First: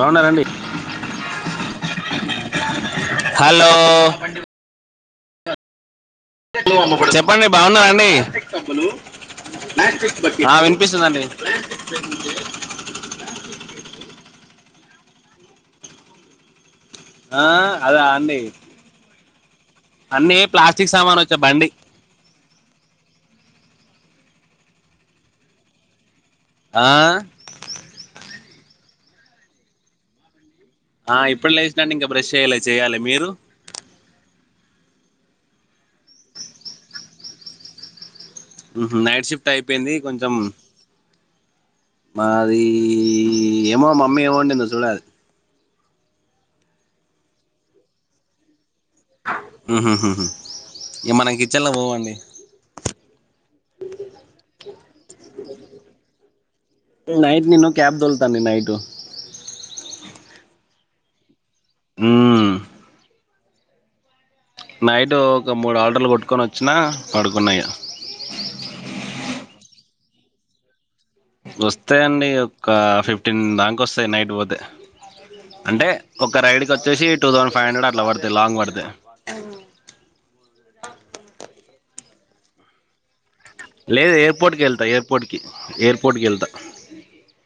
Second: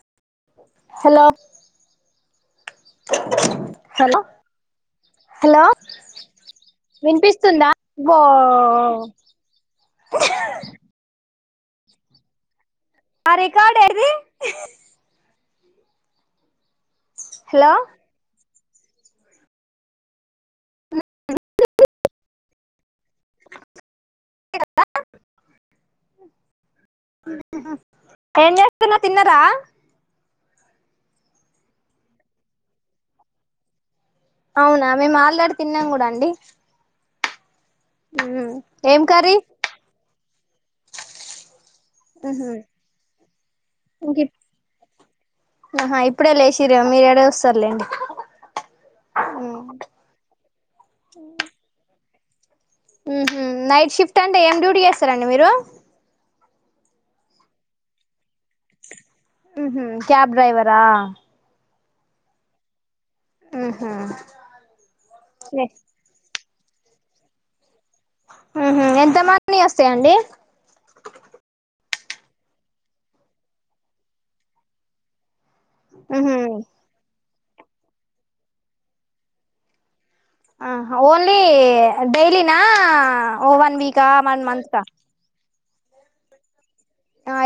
బాగున్నారండి hello hello hello hello చెప్పండి వినిపిస్తుందా బాగున్నరండి బో ఆ వినిపిస్తుందండి ఆ రికార్డు ఏది ఆ హలో అదా అండి అన్నీ ప్లాస్టిక్ సామాన్ వచ్చే బండి ద ఆ ఏం చేస్తున్నా తిన్నరా ఆ ఇప్పుడు లేసిన అండి ఇంకా బ్రెష్ చేయ్యాలి చెయ్యాలి మీరు అవునా మేము ఆల్ రెడీ తిన్నాం కూడా అండి ఏం నైట్ కర్రీ షిఫ్ట్ అయిపోయింది కొంచం ఉహు మారి ఏమో మమ్మీ ఇంక ఏమి వండిందో చూడాలి ఆహా ఇప్పుడే లేసిరేమో మీరెడ చూ స్తారులేండి ఇ మనం కిచెన్ లో పోమండి నైట్ షిఫ్ట్ అంటే ఏం డ్యూటీ చేస్తారండి మీరు నైట్ నిను క్యాబ్ దొల్తాను నైట్ క్యాబ్ డ్రైవరా హ్మ్మ్ ఆహా నైట్ ఒక మూడు ఆర్డర్లు కొట్టుకొని వచ్చినా పడుకున్నాయి హ ఎంత మంది వస్తాయండి వస్తాయిండి ఒక ఫిఫ్టీన్ దాక వస్తాయి నైట్ పోతే అంటే ఒక ఉహు రైడ్కి వచ్చేసి టూ థౌసండ్ ఫైవ్ హండ్రెడ్ అట్లా పడతాయి లాంగ్ పడితే ఆ ఓన్లీ డైలీనా ఓ వన్ వీకా లేదు వన్ ఎయిర్పోర్ట్ కి మంత్ వెళ్తా కా ఎయిర్పోర్ట్ కి ఎయిర్పోర్ట్ కి వెళ్తా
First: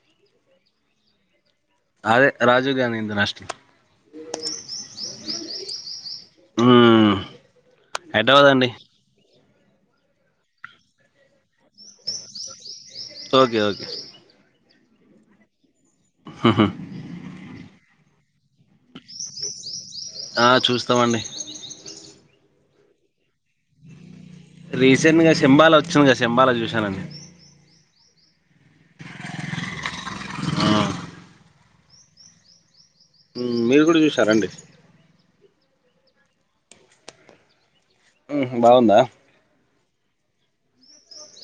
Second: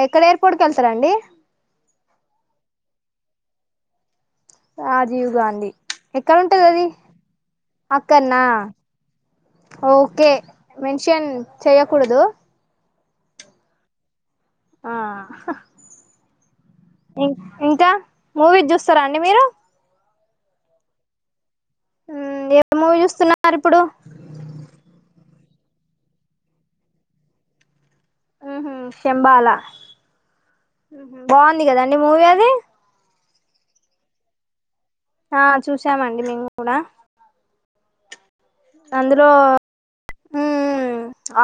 ఎక్కడ ఎయిర్పోర్ట్ కి వెళ్తారాండి అదే రాజీవ్ గాంధీ ఇంటర్ నేషనల్ రాజీవ్ గాంధీ ఎక్కడ ఉంటది అది మ్మ్. అక్కన్నా హైదరాబాద్ అండి ఓకే మెన్షన్ చెయ్యకూడదు ఓకే ఓకే ఆ ఆహా ఇం ఇంకా మూవీ చూస్తారా అండి మీరు ఆ చూస్తామండి ఏ మూవీ చూస్తున్నారు ఇప్పుడు రీసెంట్గా సింబాల వచ్చింది కద సింబాలా చూసానుండి ఉహు శంబాల మ్మ్. బాగుంది కదాండి మూవీ అది మీరు కూడా చూసారండి ఆ చూసామండి మేము కూడా బాగుందా ఉ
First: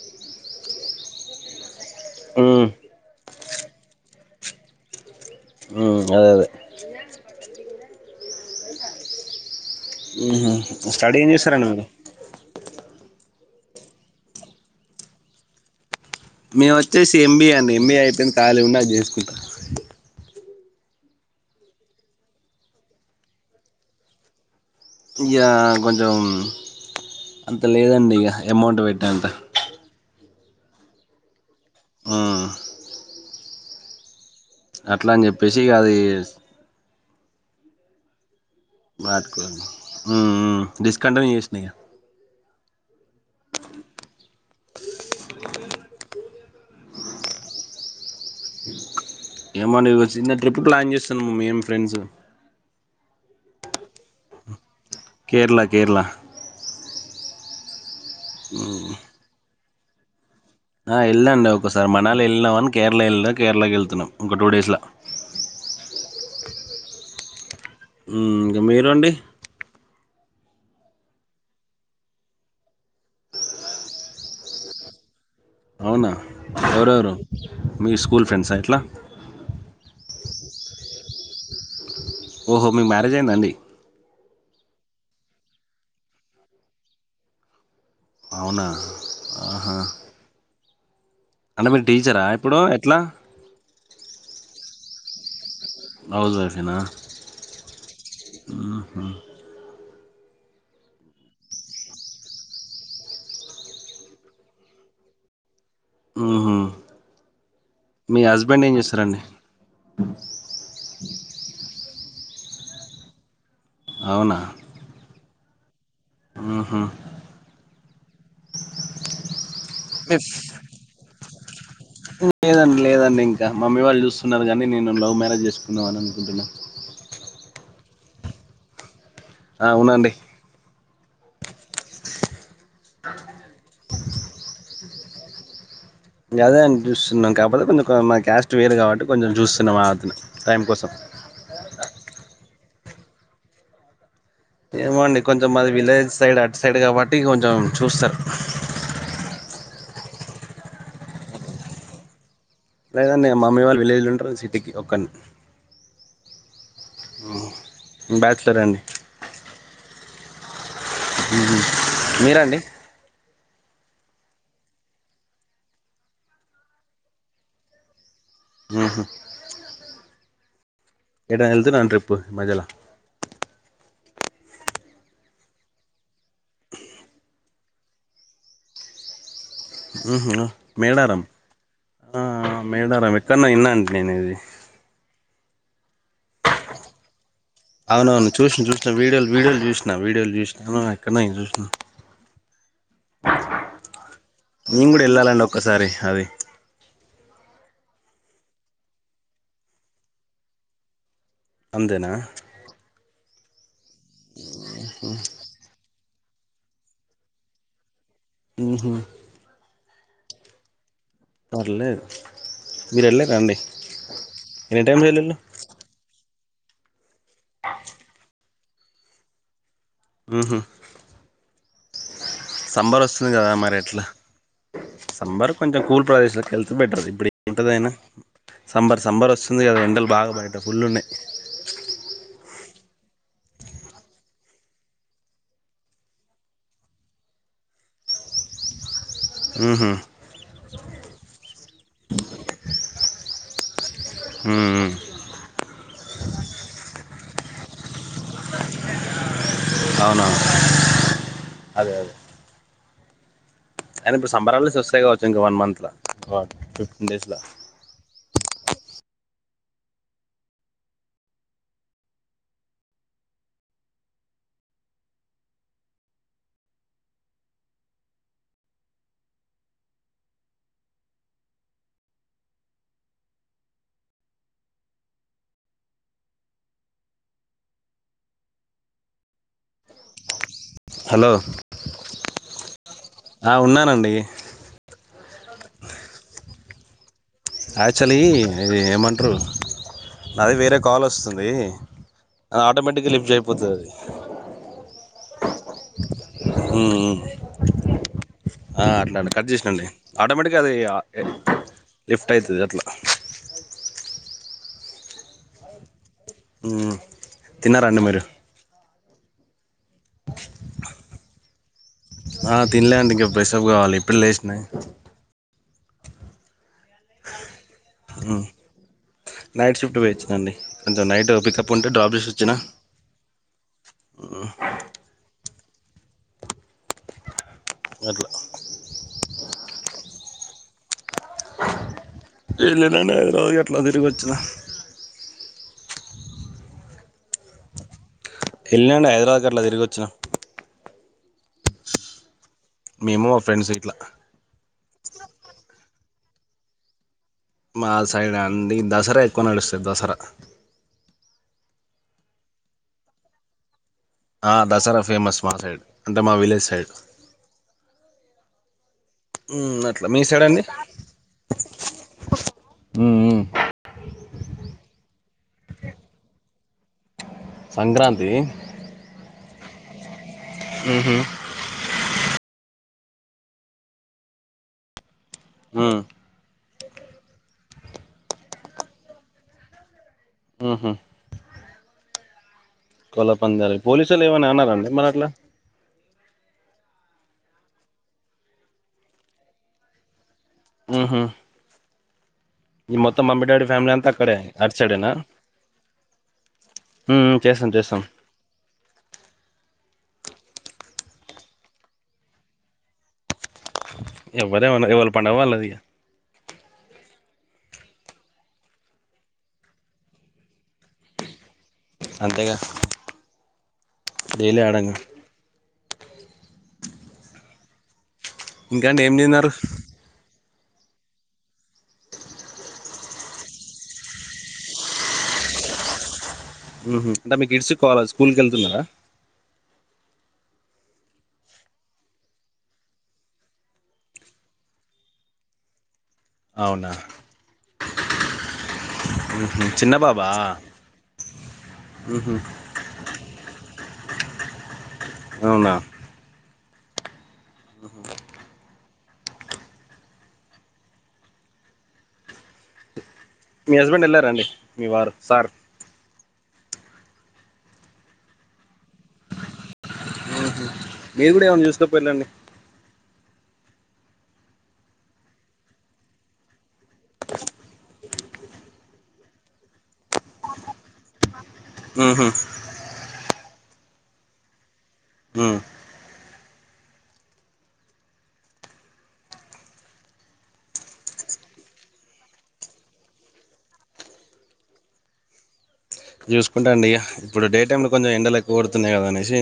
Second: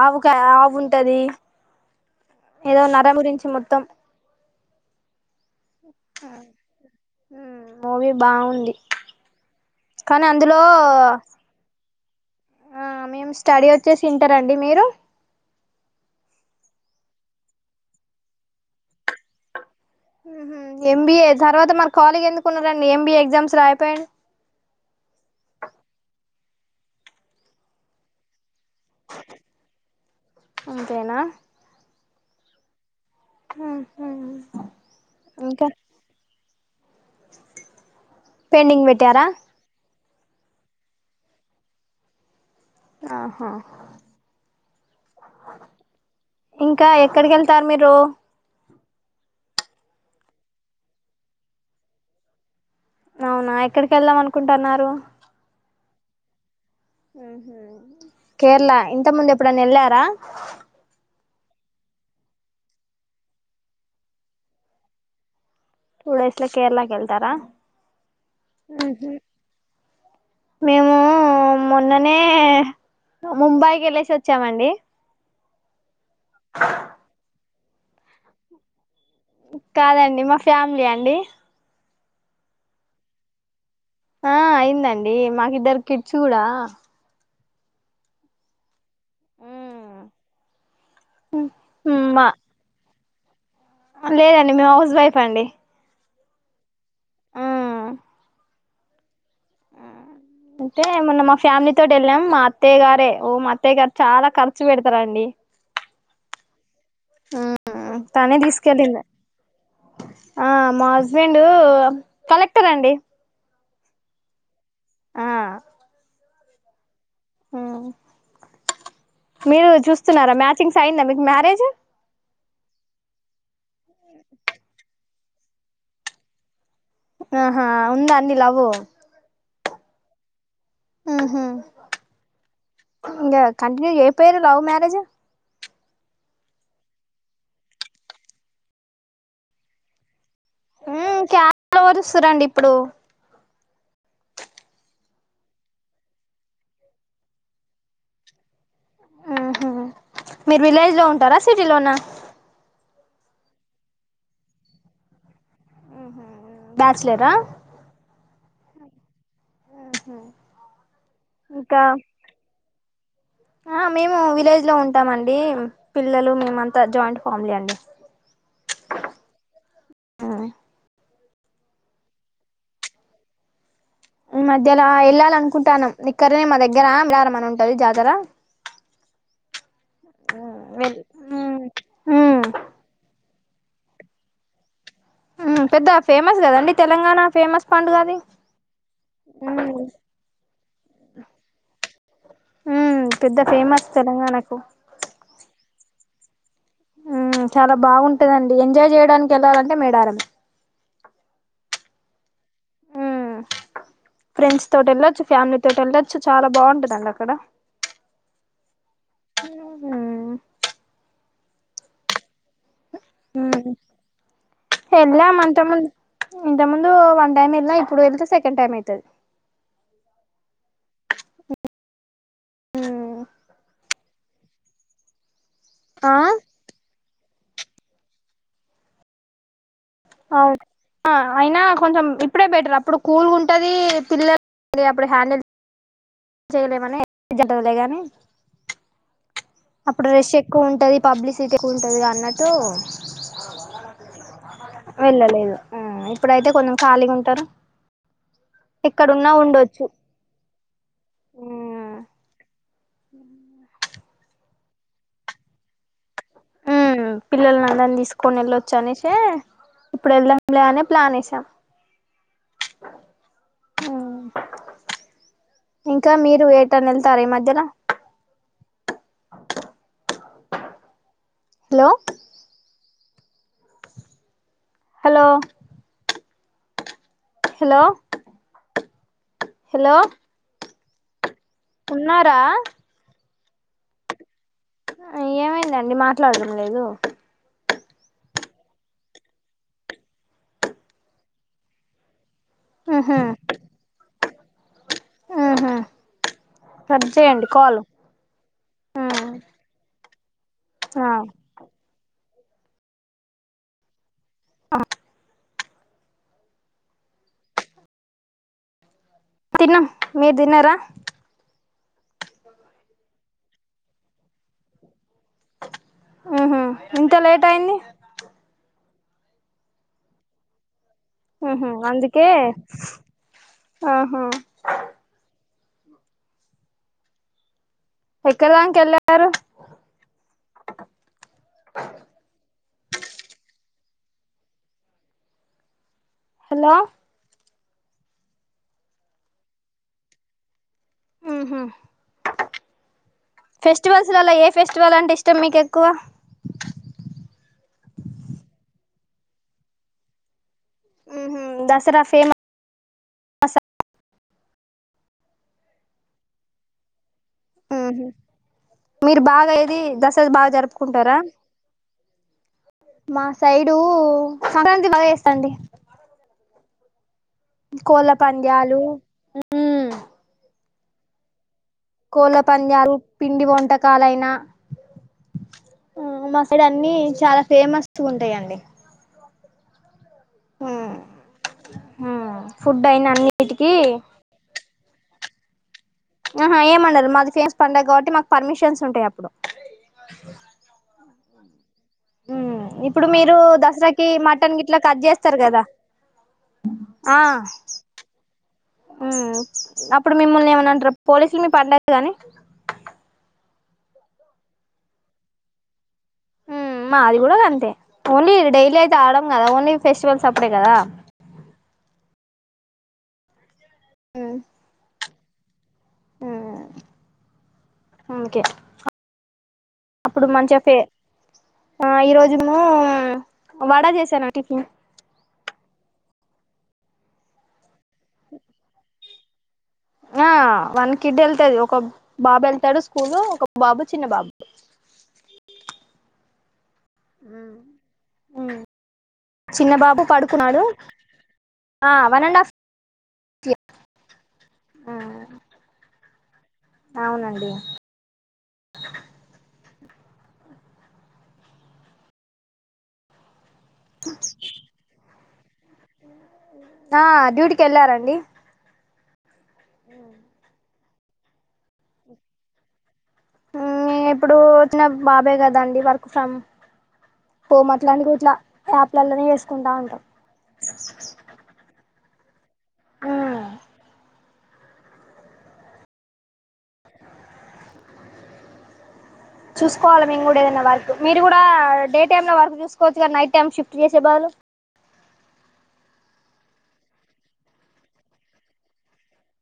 ఆవుక ఆవు ఉంటది మ్మ్, ఏదో నర గురించి మొత్తం మ్మ్, అదే అదే మూవీ బాగుంది కానీ మ్మ్. అందులో స్టడీ ఏం చేస్తారండి మీరు మేము స్టడీ వచ్చేసి ఇంటర్ అండి మీరు మేము వచ్చేసి ఎంబీఏ అండి ఎంబీఏ అయిపోయింది ఖాళీ ఉన్న అది చేసుకుంటానా ఎంబీఏ తర్వాత మరి కాళిగా ఎందుకున్నారండి ఎంబీఏ ఎగ్జామ్స్ రాయిపోయాడు యా కొంచెం అంత లేదండి ఇక అమౌంట్ పెట్టేంత అంతేనా ఆ హ అట్లా అని చెప్పేసి కాది పెండింగ్ పెట్టారా హ్మ్మ్ డిస్ కంటిన్యూ చేసినా ఇంకా ఆహా ఇంకా ఎక్కడికి వెళ్తారు మీరు ఏమో నీకు చిన్న ట్రిప్ ప్లాన్ చేస్తున్నాము మేము ఫ్రెండ్స్ అవునా ఎక్కడికి వెళ్దాం అనుకుంటన్నారు కేరళ కేరళ హ కేరళ ఇంత ముందు ఎప్పుడన్న వెళ్ళారా ఆ వెళ్ళా అండి ఒక్కోసారి మనాలి వెళ్ళినాం అని కేరళ వెళ్ళా కేరళకి వెళ్తున్నాం ఒక టూ డేస్ లా అ టూ డేస్ లా కేరళకి వెళ్తారా ఉ ఇంకా మీరు అండి మేము ఆ మొన్ననే ముంబైకి ఎల్లేసి వచ్చామండి అవునా ఎవరెవరు మీ స్కూల్ ఫ్రెండ్సా ఎట్లా కాదండి మా ఫ్యామిలీ అండి ఓహో మీకు మ్యారేజ్ అయిందా అండి ఆ అయింది అండి మాకిద్దరు కిట్స్ కూడా అవునా ఆహా అంటే మీరు టీచరా మా ఇప్పుడు ఎట్లా లేదండి మేము హౌస్ వైఫ్ అండి హౌస్ వైఫేనా ఆ ఆహా అంటే మొన్న మా ఫ్యామిలీ తోటి వెళ్ళాం మా అత్తయ్య గారే ఓ మా అత్తయ్య గారు చాలా ఖర్చు పెడతారు అండి ఊహు ఉహు మీ తనే హస్బెండ్ ఏం తీసుకెళ్ళిడు చేస్తారండి ఆ మా హస్బెండు కలెక్టర్ అండి అవునా ఉహు ఉ మీరు చూస్తున్నారా మ్యాచింగ్స్ అయిందా మీకు మ్యారేజ్ ఉ లేదండి లేదండి ఇంకా మమ్మీ వాళ్ళు చూస్తున్నారు కానీ నేను లవ్ మ్యారేజ్ చేసుకుందాం అని అనుకుంటున్నా ఆహా ఉందా అన్నీ లవ్ అవునండి ఆహా ఇంకా కంటిన్యూ ఏయిపోయరు లవ్ మ్యరేజ్ గదే అని చూస్తున్నాం కాకపోతే కొంచెం క మ క్యాస్ట్ వేరు కాబట్టి కొంచెం చూస్తున్నాం వ అతను టైం కోసం ఉ క్యాస్ట్ లు ఎవరు చూస్తుర్రు అండి ఇప్పుడు ఏమో అండి కొంచెం మాది విలేజ్ సైడ్ అటు సైడ్ కాబట్టి కొంచెం చూస్తారు ఉహు మీరు విలేజ్ లో ఉంటారా సిటీ లోనా లేదు అండి మమ్మీ వాళ్ళు విలేజ్ ఉంటారు సిటీకి ఒక్కని బ్యాచలరా ఉ బ్యాచ్లర్ అండి ఉహు మీరండి ఆ మేము విలేజ్ లో ఉంటామండి పిల్లలు మేమంతా జాయింట్ ఫ్యామిలీ అండి ఉహు ఆ ఎట వెళ్తున్నాను ట్రిప్పు మజల ఉమ్ మధ్యల వెళ్ళాలి అనుకుంటానం ఇక్కడనే మా దగ్గర అమరారం ఉంటది జాతర ఉహు వెల్ మేడారం ఉమ్ ఆ ఉమ్ ఆ మేడారం ఎ కన్నా ఇన్ననాన్ నేను ఇది ఉ పెద్ద ఫేమస్ కదండి తెలంగాణ ఫేమస్ పండుగ అది అవునవును చూసిన చూసిన వీడియోలు వీడియోలు ఉమ్ చూసినా వీడియోలు చూసినాను హ ఎక్కడ నేను చూసినా ఉమ్ పెద్ద ఫేమస్ తెలంగాణకు నేను కూడా వెళ్ళాలండి ఒక్కసారి అది ఉమ్ చాలా బాగుంటదండి ఎంజాయ్ చేయడానికి వెళ్ళాలంటే మేడారం అంతేనా ఉ ఫ్రెండ్స్ తోటి వెళ్ళొచ్చు ఫ్యామిలీ తోటి వెళ్ళొచ్చు చాలా బాగుంటదండి అక్కడ ఉహూ ఉహూ పర్లేదు మీరు వెళ్ళారా అండి ఉహూ ఎన్ని టైమ్స్ వెళ్ళిళ్ళు ఎల్లినం అంతక ముందు ఇంత ముందు వన్ టైమ్ వెళ్ళినా ఇప్పుడు వెళతే సెకండ్ టైం అయితది ఉహూ సమ్మర్ వస్తుంది కదా మరి ఎట్లా సమ్మర్ కొంచెం కూల్ ఆ ప్రదేశాల వెళ్తే బెటర్ ఇప్పుడు ఉంటదియినా సంబర్ సంబర్ వస్తుంది కదండి అవును అయినా కొంచెం బి అప్పుడే బెటర్ అప్పుడు కూల్గా ఉంటది పిల్లలు అప్పుడు హ్యాండిల్ చేయలేమని [inaudible] డలే గాని ఉహు అప్పుడు రెష్ ఎక్కువ ఉంటది పబ్లిసిటీ ఎక్కువ ఉంటది అన్నట్టు ఉమ్ వెళ్ళలేదు హ్మ్ ఇప్పుడైతే కొంచెం ఖాళీగా టరు ఎక్కడున్నా ఉండొచ్చు అవునవును అదే అదే ఉమ్ అయన ఇప్పుడు సంబర్ హాలిడేస్ వస్తాయి కావచ్చు ఇంకా వన్ మంత్ లా ఉమ్ పిల్లల్నిదని తీసుకు కొన్ని వెళ్ళొచ్చ అనేసి ఇప్పుడు వెళ్దాంలే అనే ప్లాన్ ఎసాం ఉమ్ ఇంకా మీరు ఏటానా వెళ్తారా ఈ మధ్యలా అ hello hello hello hello hello ఉన్నారా ఆ ఉన్నానండి ఏమైందండి మాట్లాడటం లేదు యాక్చువలీ ఇది ఏమంటారు నాది వేరే కాల్ అస్తుంది అ ఆటోమేటిక్గా ఉహు లిఫ్జ్ అయిపోతది అది ఉహు కట్ ఉఉమ్ చేయండి కాల్ ఆ అట్లనే కట్ చేసినండి ఆటోమేటిక్ అది ఆ లిఫ్ట్ అయితది అట్లా ఆ హ్మ్మ్ తిన్నారంండి మీరు తిన్నాం మీరు తిన్నారా ఆ తినలేండి ఇంకా ప్రెషప్ కావాలి ఇప్పుడు లేసినాయి ఉహూ ఇంత లేట్ అయింది ఉమ్ నైట్ షిఫ్ట్ పోయివచ్చినండి కొంచెం నైట్ ఉహు పికప్ ఉంటే డ్రాప్ అందుకే చేస్ వచ్చిన ఆహా ఉమ్ అట్లా ఎక్కడి దాంకా ఎళ్ళారు లేదు లేదు అండి [unintelligible] అట్లా తిరిగి వచ్చినా హలో వెళ్ళినండి హైదరాబాద్ గీ అట్లా తిరిగి వచ్చిన ఉహూ మేము మా ఫ్రెండ్స్ ఇట్లా ఫెస్టివల్స్లలా ఏ ఫెస్టివల్ అంటే ఇష్టం మీక ఎక్క క్కువ మా సైడ్ ఆ అండి దసరా ఎక్కువ నడుస్తది దసరా ఉహూ దసరా ఫేమస్ దసరా ఆ దసరా ఫేమస్ మా సైడ్ అంటే మా విలేజ్ సైడ్ మ్మ్ హ్మ్ మీరు బాగా ఏది మ్మ్ అట్లా మీ దసరా సైడ్ బాగా అండి జరుపుకుంటారా మా మ్మ్ సైడు సంక్రాంతి బాగా చేేస్తాండి కోళ్ల సంక్రాంతి పంద్యాలు మ్మ్ హ్మ్ కోళ్ల పంద్యాలు పిండి వంటకాలైన మ్మ్ మా సైడ్ అన్నీ చాలా ఫేమస్ ఉంటాయండి మ్మ్ హ్మ్ కోళ్ల పంద్యాలు పోలీసోళ్ళు ఏమని అనరా మిమ్మల్ని అట్లా ఆహా ఏమనరు మాది ఫేస్ పండగ కాబట్టి మాకు పర్మిషన్స్ ఉంటాయి అప్పుడు మ్మ్ హ్మ్ మ్మ్ ఇప్పుడు మీరు దసరాకి అంతా అక్కడే మటన్ అటు గిట్లా కట్ సైడేనా చేస్తారు కదా ఆ మ్మ్ చేస్తాం చేస్తాం మ్మ్ అ ప్పుడు మిమ్మల్ని ఏమన్నా అంటారా పోలీసులు మీ పండగాని ఎవ్వరేమన ఎవళ్ళ పండగ వాళ్ళది ఇగ మాది కూడా గంతే ఓన్లీ డైలీ అయితే ఆడం కదా ఓన్లీ ఫెస్టివల్స్ అప్పుడే కదా అంతేగా డైలీ అడంగా మ్మ్ ఇంకే ఇంకా అండి ఏం తిన్నారు [inaudible] అప్పుడు మంచిగ ఫే ఆ ఈరోజేము వడా చేశాను టిఫిన్ మ్మ్ హ్మ్ అంటే మీ కిడ్సు కాల స్కూల్కేళ్తున్నారా ఆ వన్ కిడ్ ఎళ్తాది ఒక బాబు ఎళ్తాడు స్కూలు ఒక బాబు చిన్న బాబు అవునా మ్మ్ మ్మ్ మ్మ్ చిన్న బాబు బాబా పడుకున్నాడు ఆ వన్ మ్మ్ అండ్ ఆఫ్ అవునా అవునండి హుమ్మ్ మీ హస్బెండ్ ఎళ్ళారంండి మీవారు సార్ ఆ డ్యూటికేళ్ళారంండి మ్మ్ మీరు కూడా ఏమైనా చూసుకొపొయిలండి మ్మ్ ఇప్పుడు చిన్న బాబే కదాండి వర్క్ ఫ్రమ్ హోమ్ అట్లాంటిది ఇట్లా యాప్లలోనే చేసుకుంటా ఉంటాం మ్మ్ హుమ్మ్ ఉ చూసుకోవాల మేము కూడా ఏదైనా వర్క్ మీరు కూడా డే టైమ్‌లో వర్క్ చూసుకోవచ్చు కదా నైట్ టైం షిఫ్ట్ చేసే బాదులు [inaudible] జూసుకుంటా అండి ఇగ ఇప్పుడు డే టైంలో కొంచెం ఎండలు ఎక్కువ కొడుతున్నాయి గదా అనేసి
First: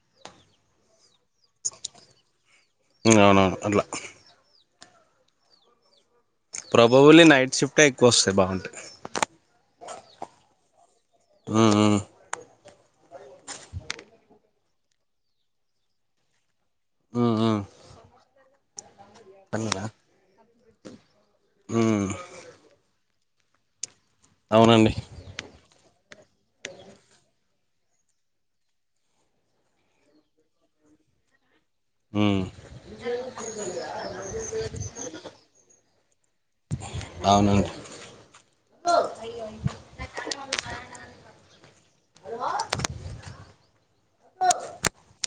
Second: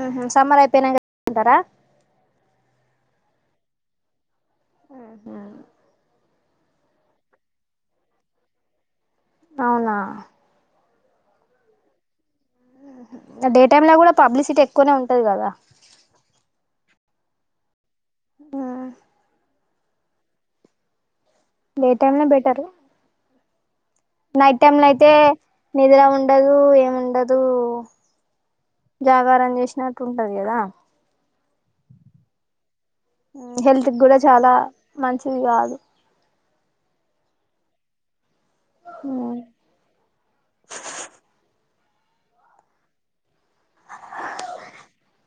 హ్మ్ మ్మ్ సమ్మర్ అయిపోయినంకా [inaudible] కుంటారా ఇంగ అవునవును అట్లా మ్మ్ ఉహ్మ్ ప్రాబబుల్లి నైట్ షిఫ్టే ఎక్కువ వస్తాయ్ బాగుంటే అవునా మ్మ్ మ్మ్ హ్మ్ ఉహ్మ్ ఇంగ డే టైమ్ లో కూడా పబ్లిసిటీ ఎక్కువనే ఉంటది కదా ఉ ఉ ఉ మ్మ్ పన్నెండా ఉ డే టైమ్ నే బెటరు నైట్ టైమ్లో అవునండి అయితే నిద్ర ఉండదు ఏముండదు జాగారం చేసినట్టు ఉంటది గదా ఉ మ్మ్ హెల్త్ గూడా చాలా మంచిది కాదు అవునండ్ ఊమ్